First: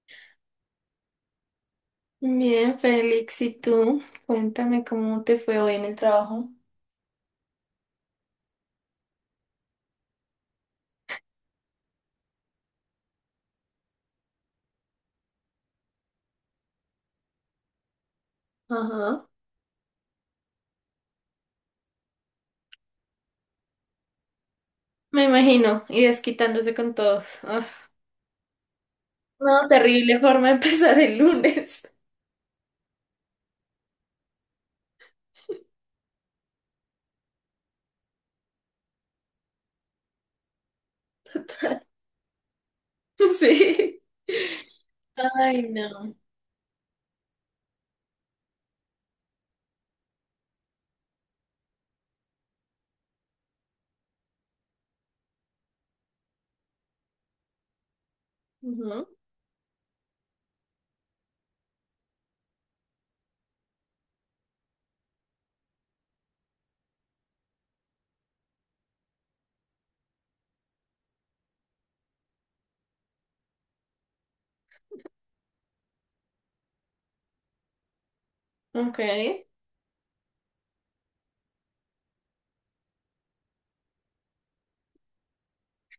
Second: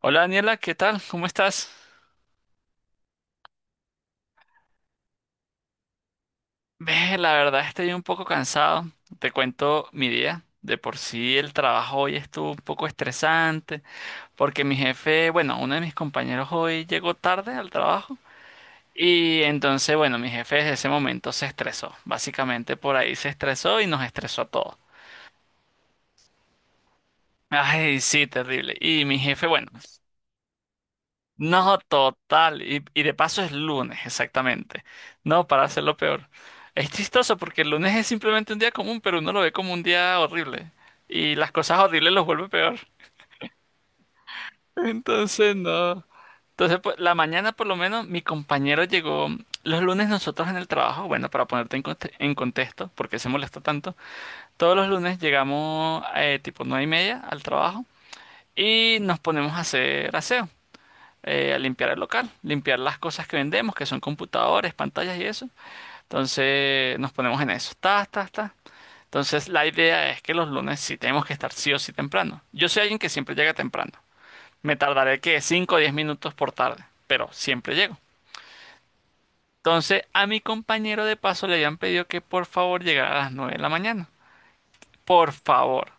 Hola Daniela, ¿qué tal? ¿Cómo estás? Bien, Félix, ¿y tú? Cuéntame cómo te fue hoy en el trabajo. Ve, la verdad estoy un poco cansado. Te cuento mi día. De por sí el trabajo hoy estuvo un poco estresante porque mi jefe, bueno, uno de mis compañeros hoy llegó tarde al trabajo Ajá. y entonces, bueno, mi jefe desde ese momento se estresó. Básicamente por ahí se estresó y nos estresó a todos. Me imagino, y desquitándose con todos. Ah, Ay, sí, terrible. Y mi jefe, bueno. no, terrible forma de empezar el No, lunes. total. Y de paso es lunes, exactamente. No, para hacerlo peor. Es chistoso porque el lunes es simplemente un día común, pero uno lo ve como un día horrible. Y las cosas Total. horribles los vuelve peor. Sí. Entonces, Ay, no. no. Entonces, pues, la mañana por lo menos mi compañero llegó. Los lunes nosotros en el trabajo, bueno, para ponerte en contexto, porque se molesta tanto, todos los lunes llegamos tipo 9:30 al trabajo y Ujú. nos ponemos a hacer aseo. A limpiar el local, limpiar las cosas que vendemos, que son computadores, pantallas y eso. Entonces nos ponemos en eso. Ta, ta, ta. Entonces la idea es que los lunes sí tenemos que estar sí o sí temprano. Yo soy alguien que siempre llega temprano. Me tardaré que 5 o 10 minutos por tarde, pero siempre llego. Ok. Entonces a mi compañero de paso le habían pedido que por favor llegara a las 9 de la mañana. Por favor.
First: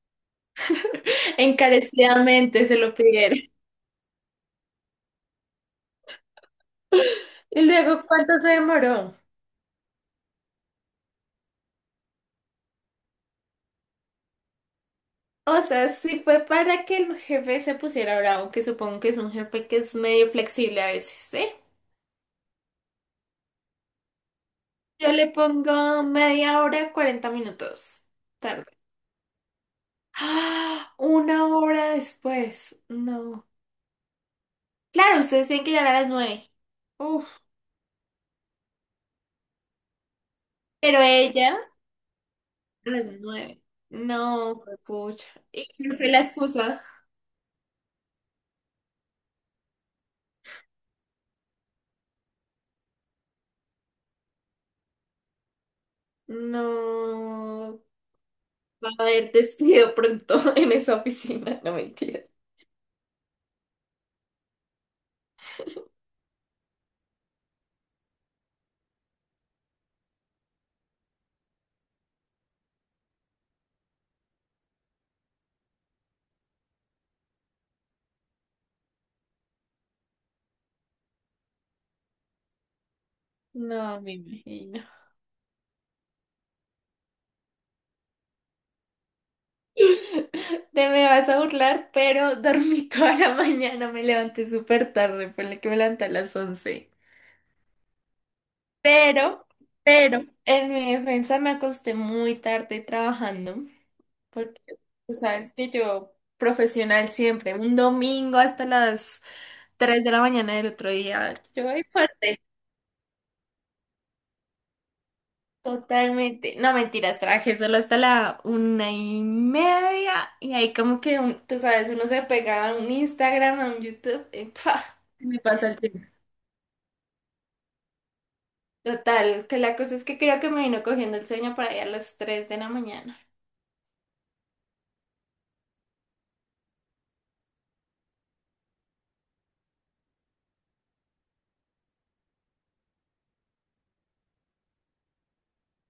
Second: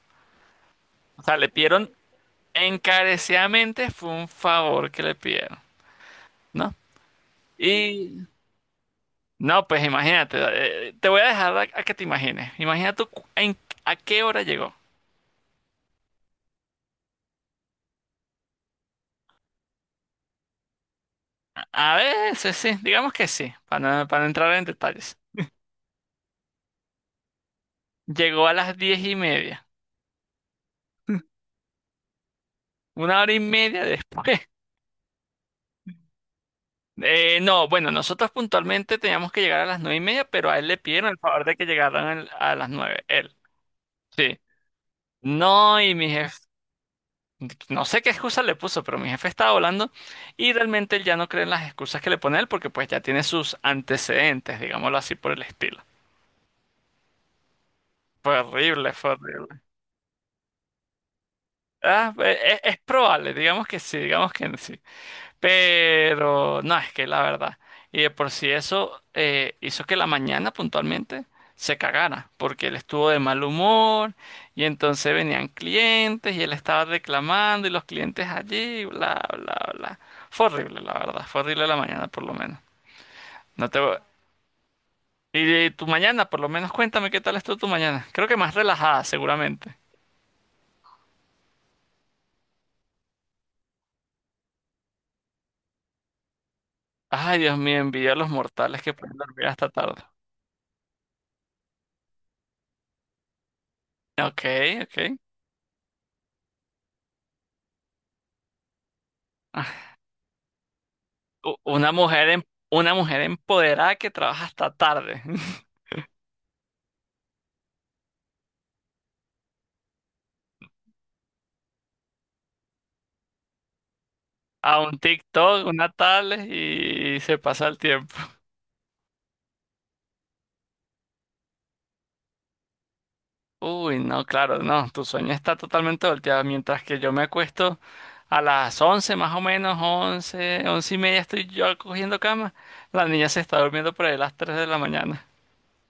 O sea, le pidieron Encarecidamente se lo pidieron. encarecidamente, fue un favor que le pidieron, ¿no? ¿Y luego Y cuánto se demoró? No, pues imagínate, te voy a dejar a que te imagines. Imagina tú a qué hora llegó. O sea, sí fue para que el jefe se pusiera bravo, que supongo que es un jefe que es medio flexible a veces, ¿sí? A veces sí, digamos que sí, para no entrar en Yo detalles. le pongo media hora, 40 minutos. Llegó a Tarde. las 10:30, ¡Ah! Una hora después. una hora y No. media después. Claro, ustedes tienen que llegar a las 9. Uf. No, bueno, nosotros puntualmente teníamos que llegar a las 9:30, pero a él le Pero pidieron el favor de ella, que llegaran a las a 9, las él. 9. Sí. No, pucha. ¿Y No, y cuál fue mi la jefe, excusa? no sé qué excusa le puso, pero mi jefe estaba volando y realmente él ya no cree en las excusas que le pone él porque pues ya tiene sus antecedentes, digámoslo así por el estilo. No. Fue Va horrible, a fue haber horrible. despido pronto en esa oficina. No, Ah, mentira. es, probable, digamos que sí, digamos que sí. Pero no, es que la verdad. Y de por sí eso hizo que la mañana puntualmente se cagara, porque él estuvo de mal humor y entonces venían clientes y él estaba reclamando y los clientes allí, bla, bla, bla. Fue horrible, la verdad. Fue horrible la mañana, por lo menos. No te voy- No, me imagino. Y, y tu mañana, por lo menos cuéntame qué tal estuvo tu mañana. Creo que más relajada, seguramente. Te me vas a burlar, pero dormí toda la mañana. Me levanté súper tarde. Por Fue que me levanté a las 11. Ay, Dios mío, envidia a los mortales que pueden Pero, dormir hasta tarde. pero, en mi defensa me acosté muy tarde trabajando, Ok, porque tú ok. sabes que yo, profesional siempre, un domingo hasta las Ah, tres de la mañana del otro día, u- yo ahí Una mujer, fuerte, em- una mujer empoderada que trabaja hasta tarde. totalmente. No, mentiras, trabajé solo hasta la 1:30, y ahí como que, tú sabes, uno se pegaba a un Instagram, a un YouTube, y A ¡pua! un Me TikTok, pasa el una tiempo. tablet y se pasa el tiempo. Total, que la cosa es que creo que me vino cogiendo el sueño para allá a las 3 de la mañana. Uy, no, claro, no. Tu sueño está totalmente volteado. Mientras que yo me acuesto a las 11, más o menos, 11, 11:30 estoy yo cogiendo cama. La niña se está durmiendo por ahí a las 3 de la mañana.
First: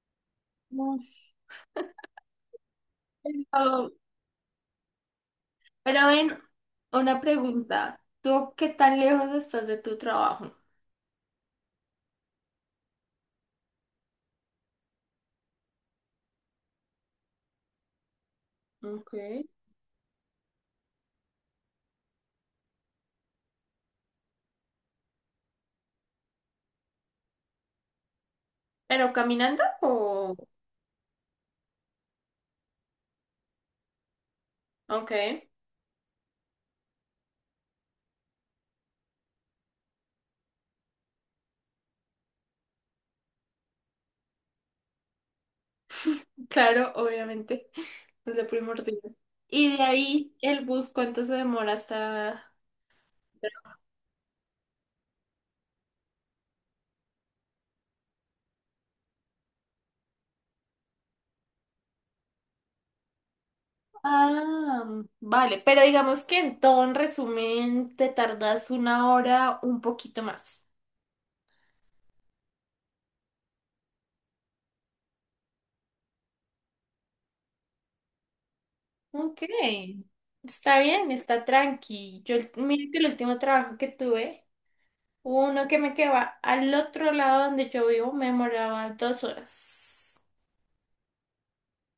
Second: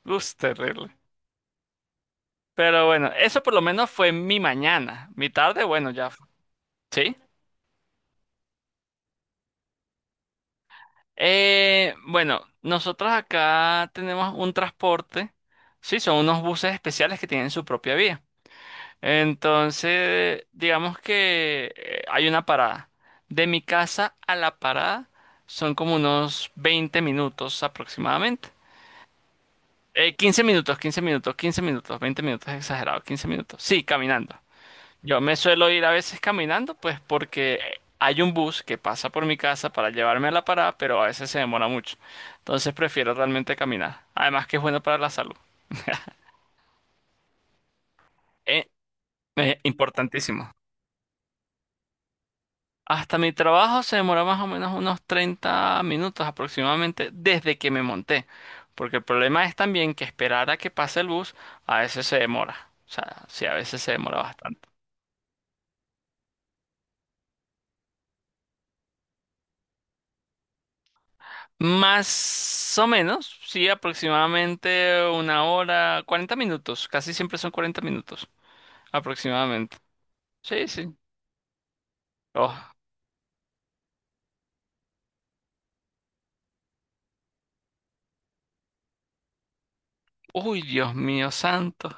Uf, terrible. No. Pero bueno, eso por lo menos Pero, fue mi mañana. Mi tarde, bueno, pero ya ven, sí. una pregunta. ¿Tú qué tan lejos estás de tu trabajo? Bueno, nosotros acá tenemos un transporte. Sí, son unos buses especiales que tienen su propia vía. Okay. Entonces, digamos que hay una parada. De mi casa a la parada son como unos 20 minutos aproximadamente. ¿Pero caminando o...? 15 minutos, 15 minutos, 15 minutos, 20 minutos, exagerado, 15 minutos. Sí, caminando. Ok, Yo me suelo ir a veces caminando, pues porque hay un bus que pasa por mi casa para llevarme a la parada, pero a veces se demora mucho. Entonces prefiero realmente caminar. Además que es bueno para la salud. claro, obviamente. Es lo Eh, primordial. Y de ahí Importantísimo. el bus, ¿cuánto se demora hasta...? Hasta mi trabajo se demora más o menos unos 30 minutos aproximadamente desde que me monté. Porque el problema es también que esperar a que pase el bus a veces se demora. O sea, sí, a veces se demora bastante. Ah, vale. Pero digamos que en todo, en resumen, te tardas una hora, un poquito más. Más o menos, sí, aproximadamente una hora, 40 minutos, casi siempre son 40 minutos, Ok. aproximadamente. Sí, Está sí. bien, está tranqui. Yo, Oh, mira que el último trabajo que tuve. Uno que me quedaba al otro lado donde yo vivo me demoraba 2 horas, uy, Dios mío santo.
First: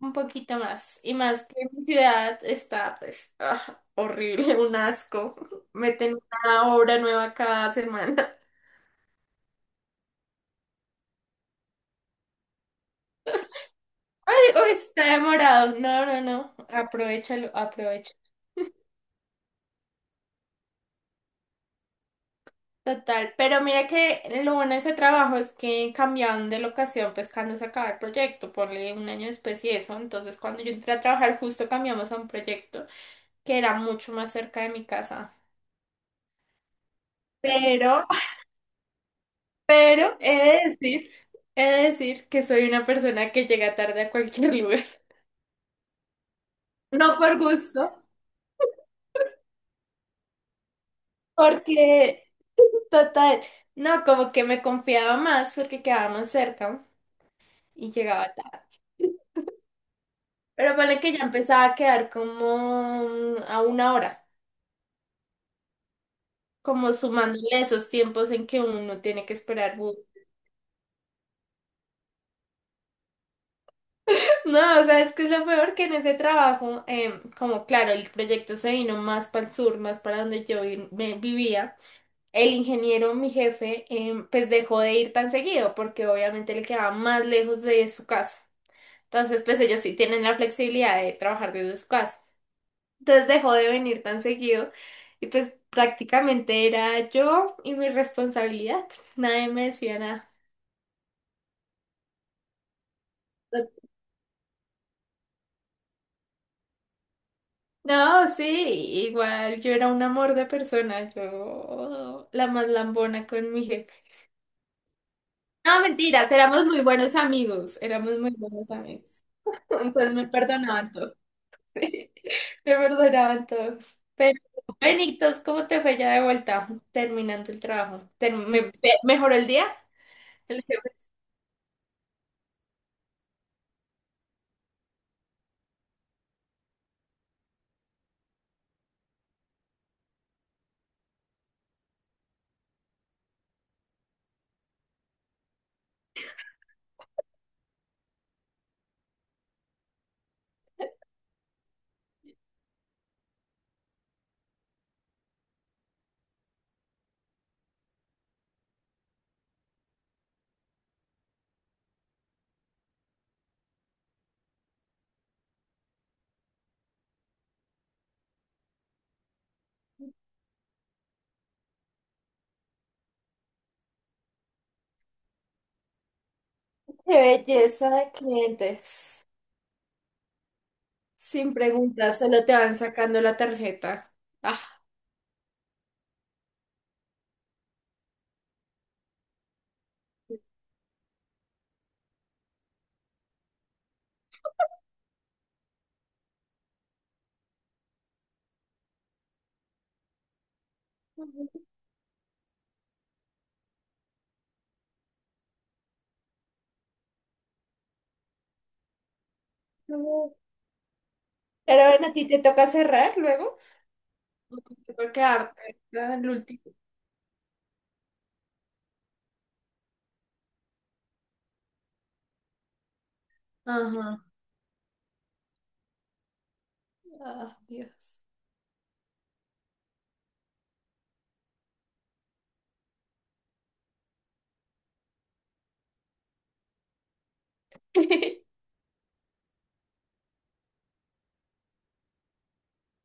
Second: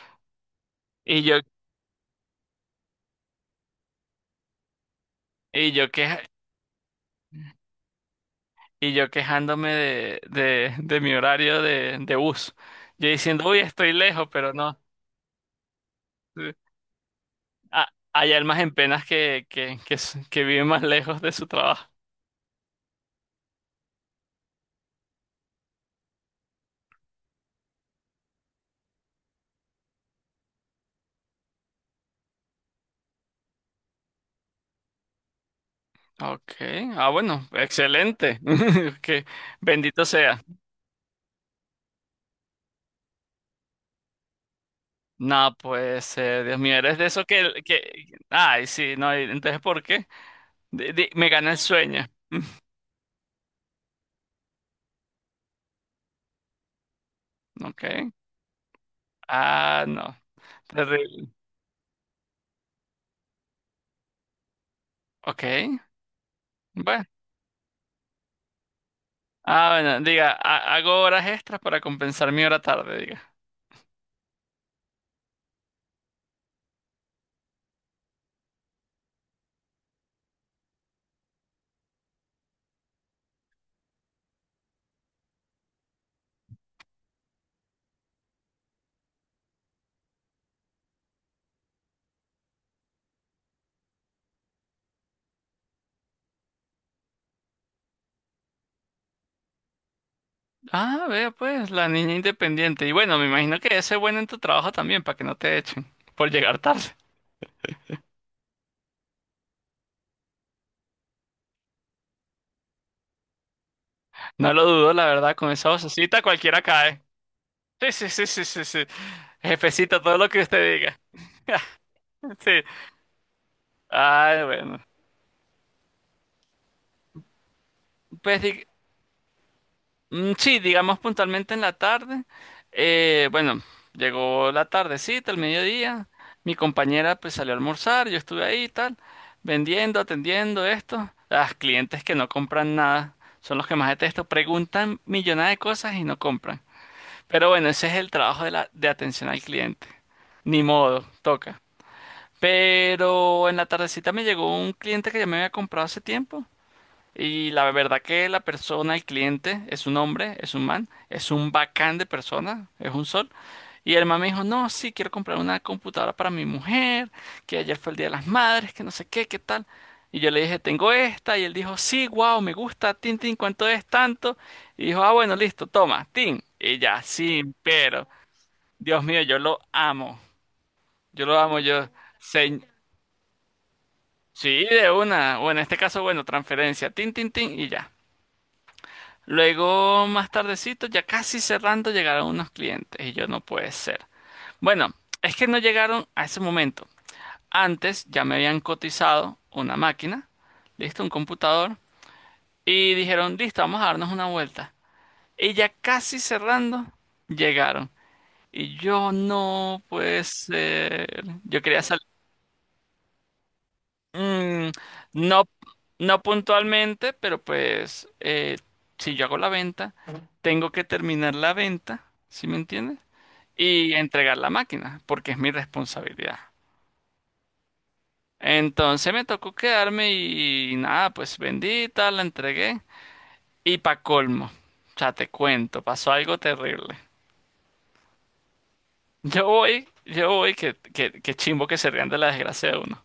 un poquito más. Y Y yo, más que mi ciudad está, pues, ah, horrible, un asco. y yo Meten queja- una obra nueva cada semana. y yo quejándome de mi horario de bus. Yo diciendo, uy, estoy lejos, Ay, pero uy, no. está demorado. No, no, Sí. no. Aprovechalo, Ah, aprovecha. hay almas en penas que viven más lejos de su trabajo. Total. Pero mira que lo bueno de ese trabajo es que cambiaron de locación, pues cuando se acaba el proyecto, ponle un año después y eso. Entonces, cuando yo entré a trabajar, justo cambiamos a un proyecto, que era mucho más cerca de mi casa. Ok, ah, bueno, Pero, excelente. Que bendito pero sea. He de decir que soy una persona que llega tarde a cualquier lugar. No, pues, Dios mío, eres de No eso por que, gusto, que... Ay, sí, no, y entonces, ¿por qué? Me gana el sueño. porque total, no, como que me confiaba más porque quedábamos cerca y Ok. llegaba tarde. Ah, no. Pero ponle que ya Terrible. empezaba a quedar como a una hora, Ok. como Bueno. sumándole esos tiempos en que uno tiene que esperar Ah, bus. bueno, diga, hago horas extras para compensar mi hora tarde, diga. No, o sea, es que es lo peor que en ese trabajo, como claro, el proyecto se vino más para el sur, más para donde yo me vivía, el ingeniero, mi jefe, pues dejó de ir tan seguido porque obviamente le quedaba más lejos de su casa. Entonces, pues ellos sí tienen la flexibilidad de trabajar desde su casa. Entonces dejó de venir tan seguido y pues prácticamente era yo y mi responsabilidad. Nadie me decía nada. Ah, vea pues, la niña independiente. Y bueno, me imagino que ese es bueno en tu trabajo también, para que no te echen por llegar tarde. No, sí, igual yo era un amor de persona, yo la más lambona con mi jefe. No lo dudo, la verdad, con esa No, vocecita mentiras, cualquiera éramos muy cae. buenos amigos, Sí, sí, éramos sí, muy sí, sí, buenos sí. amigos. Jefecita, Entonces todo me lo que usted perdonaban diga. todos, me Sí. perdonaban todos. Pero, Ay, bueno. Benitos, ¿cómo te fue ya de vuelta terminando el trabajo? Pues ¿Mejoró el día? Sí, El jefe. digamos puntualmente en la tarde. Bueno, llegó la tardecita, el mediodía. Mi compañera pues salió a almorzar, yo estuve ahí y tal, vendiendo, atendiendo esto. Las clientes que no compran nada son los que más detesto. Preguntan millonadas de cosas y no compran. Pero bueno, ese es el trabajo de atención al cliente. Ni modo, toca. Pero en la tardecita me llegó un cliente que ya me había comprado hace tiempo. Y la verdad que la persona, el cliente, es un hombre, es un man, es un bacán de persona, es un sol. Y el man me dijo, no, sí, quiero comprar una computadora para mi mujer, que ayer fue el Día de las Madres, que no sé qué, qué tal. Y yo le dije, tengo esta, y él dijo, sí, wow, me gusta, tin, tin, ¿cuánto es tanto? Y dijo, ah, bueno, listo, toma, tin. Y ya, Qué sí, belleza pero, de Dios mío, clientes. yo lo amo, yo lo Sin amo, yo, preguntas, solo te se- van sacando la tarjeta. Ah. sí, de una, o en este caso, bueno, transferencia, tin, tin, tin, y ya. Luego, más tardecito, ya casi cerrando, llegaron unos clientes y yo no puede ser. Bueno, es que no llegaron a ese momento. Antes ya me habían cotizado una máquina, listo, un computador, y dijeron, listo, vamos a darnos una vuelta. Y ya casi cerrando, llegaron. Y yo no puede ser. Yo quería Pero salir. bueno, a ti te toca cerrar luego. O Mm, Te toca no, quedarte ¿verdad? no El último. puntualmente, pero pues si yo hago la venta, tengo que terminar la venta, ¿sí me entiendes? Y Ajá. entregar la máquina, porque es mi responsabilidad. Ah, Dios. Entonces me tocó quedarme y, nada, pues bendita, la entregué. Y pa' colmo, o sea, te cuento, pasó algo terrible. Yo voy, que chimbo que se rían de la desgracia de uno.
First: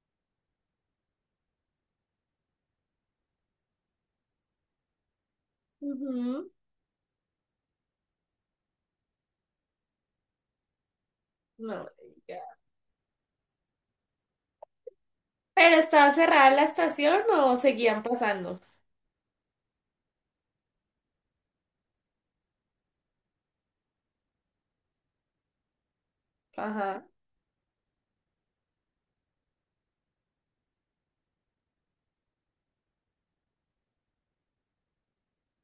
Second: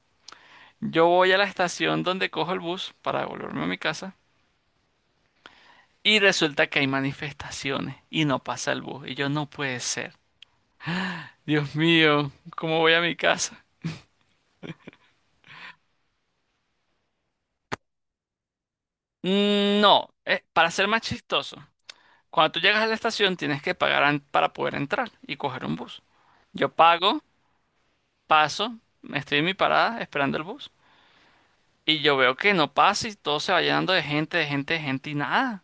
Yo voy a la estación donde cojo el bus para volverme a mi casa. Y Ujú. resulta que hay manifestaciones y no pasa el bus. Y yo no puede ser. Dios No, mío, ya. ¿cómo voy a mi casa? ¿Pero estaba cerrada la estación o seguían pasando? No, para ser más chistoso, cuando tú llegas a la estación tienes que pagar para poder entrar y coger un bus. Yo Ajá, pago, paso, me estoy en mi parada esperando el bus. Y yo veo que no pasa y todo se va llenando de gente, de gente, de gente y nada.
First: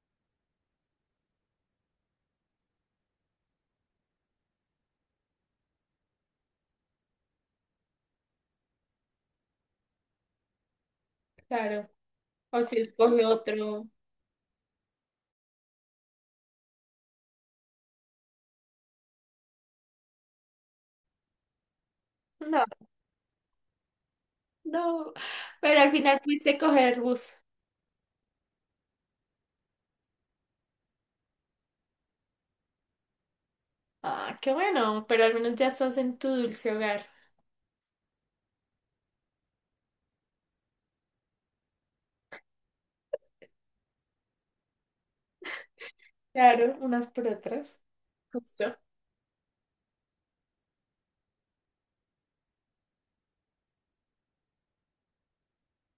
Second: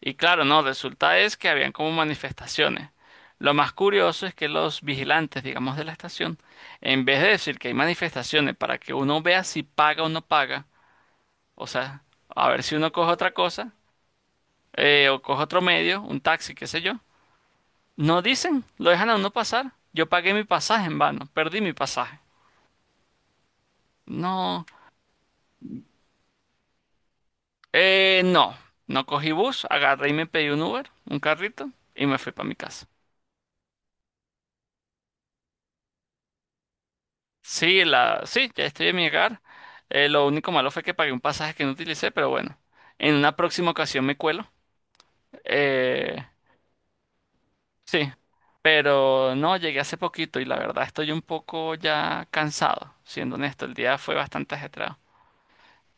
Y claro, no, resulta es que habían como manifestaciones. Lo más curioso es que los vigilantes, digamos, de la estación, en vez de decir que hay manifestaciones para que uno vea si paga o no paga, o claro. sea, a O ver si si uno coge escoge otra cosa, otro. O coge otro medio, un taxi, qué sé yo, no dicen, lo dejan a uno pasar. Yo pagué mi pasaje en vano, perdí mi pasaje. No, No, no. Pero al final pudiste coger bus. No, no cogí bus, agarré y me pedí un Uber, un carrito, y me fui para mi casa. Ah, qué bueno. Pero al menos ya estás en tu dulce hogar. Sí, sí, ya estoy en mi hogar. Lo único malo fue que pagué un pasaje que no utilicé, pero bueno, en una próxima ocasión me cuelo. Eh, Claro, unas por otras. sí, Justo. pero no, llegué hace poquito y la verdad estoy un poco ya cansado, siendo honesto, el día fue bastante ajetreado.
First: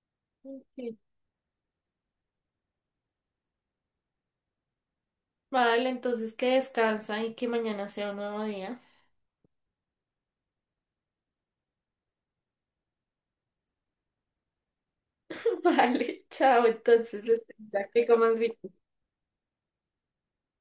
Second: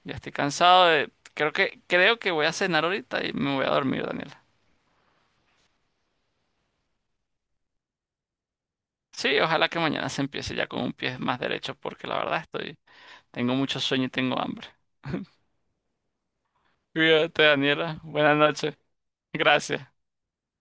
Ya estoy cansado Ok. de- creo que, creo que, voy a cenar ahorita y me voy a dormir, Daniela. Vale, entonces que descansa y que mañana sea un nuevo día. Sí, ojalá que mañana se empiece ya con un pie más derecho, porque la verdad tengo mucho sueño y tengo hambre. Vale, chao. Entonces, Cuídate, este, ya Daniela. que Buenas comas bien. noches. Gracias.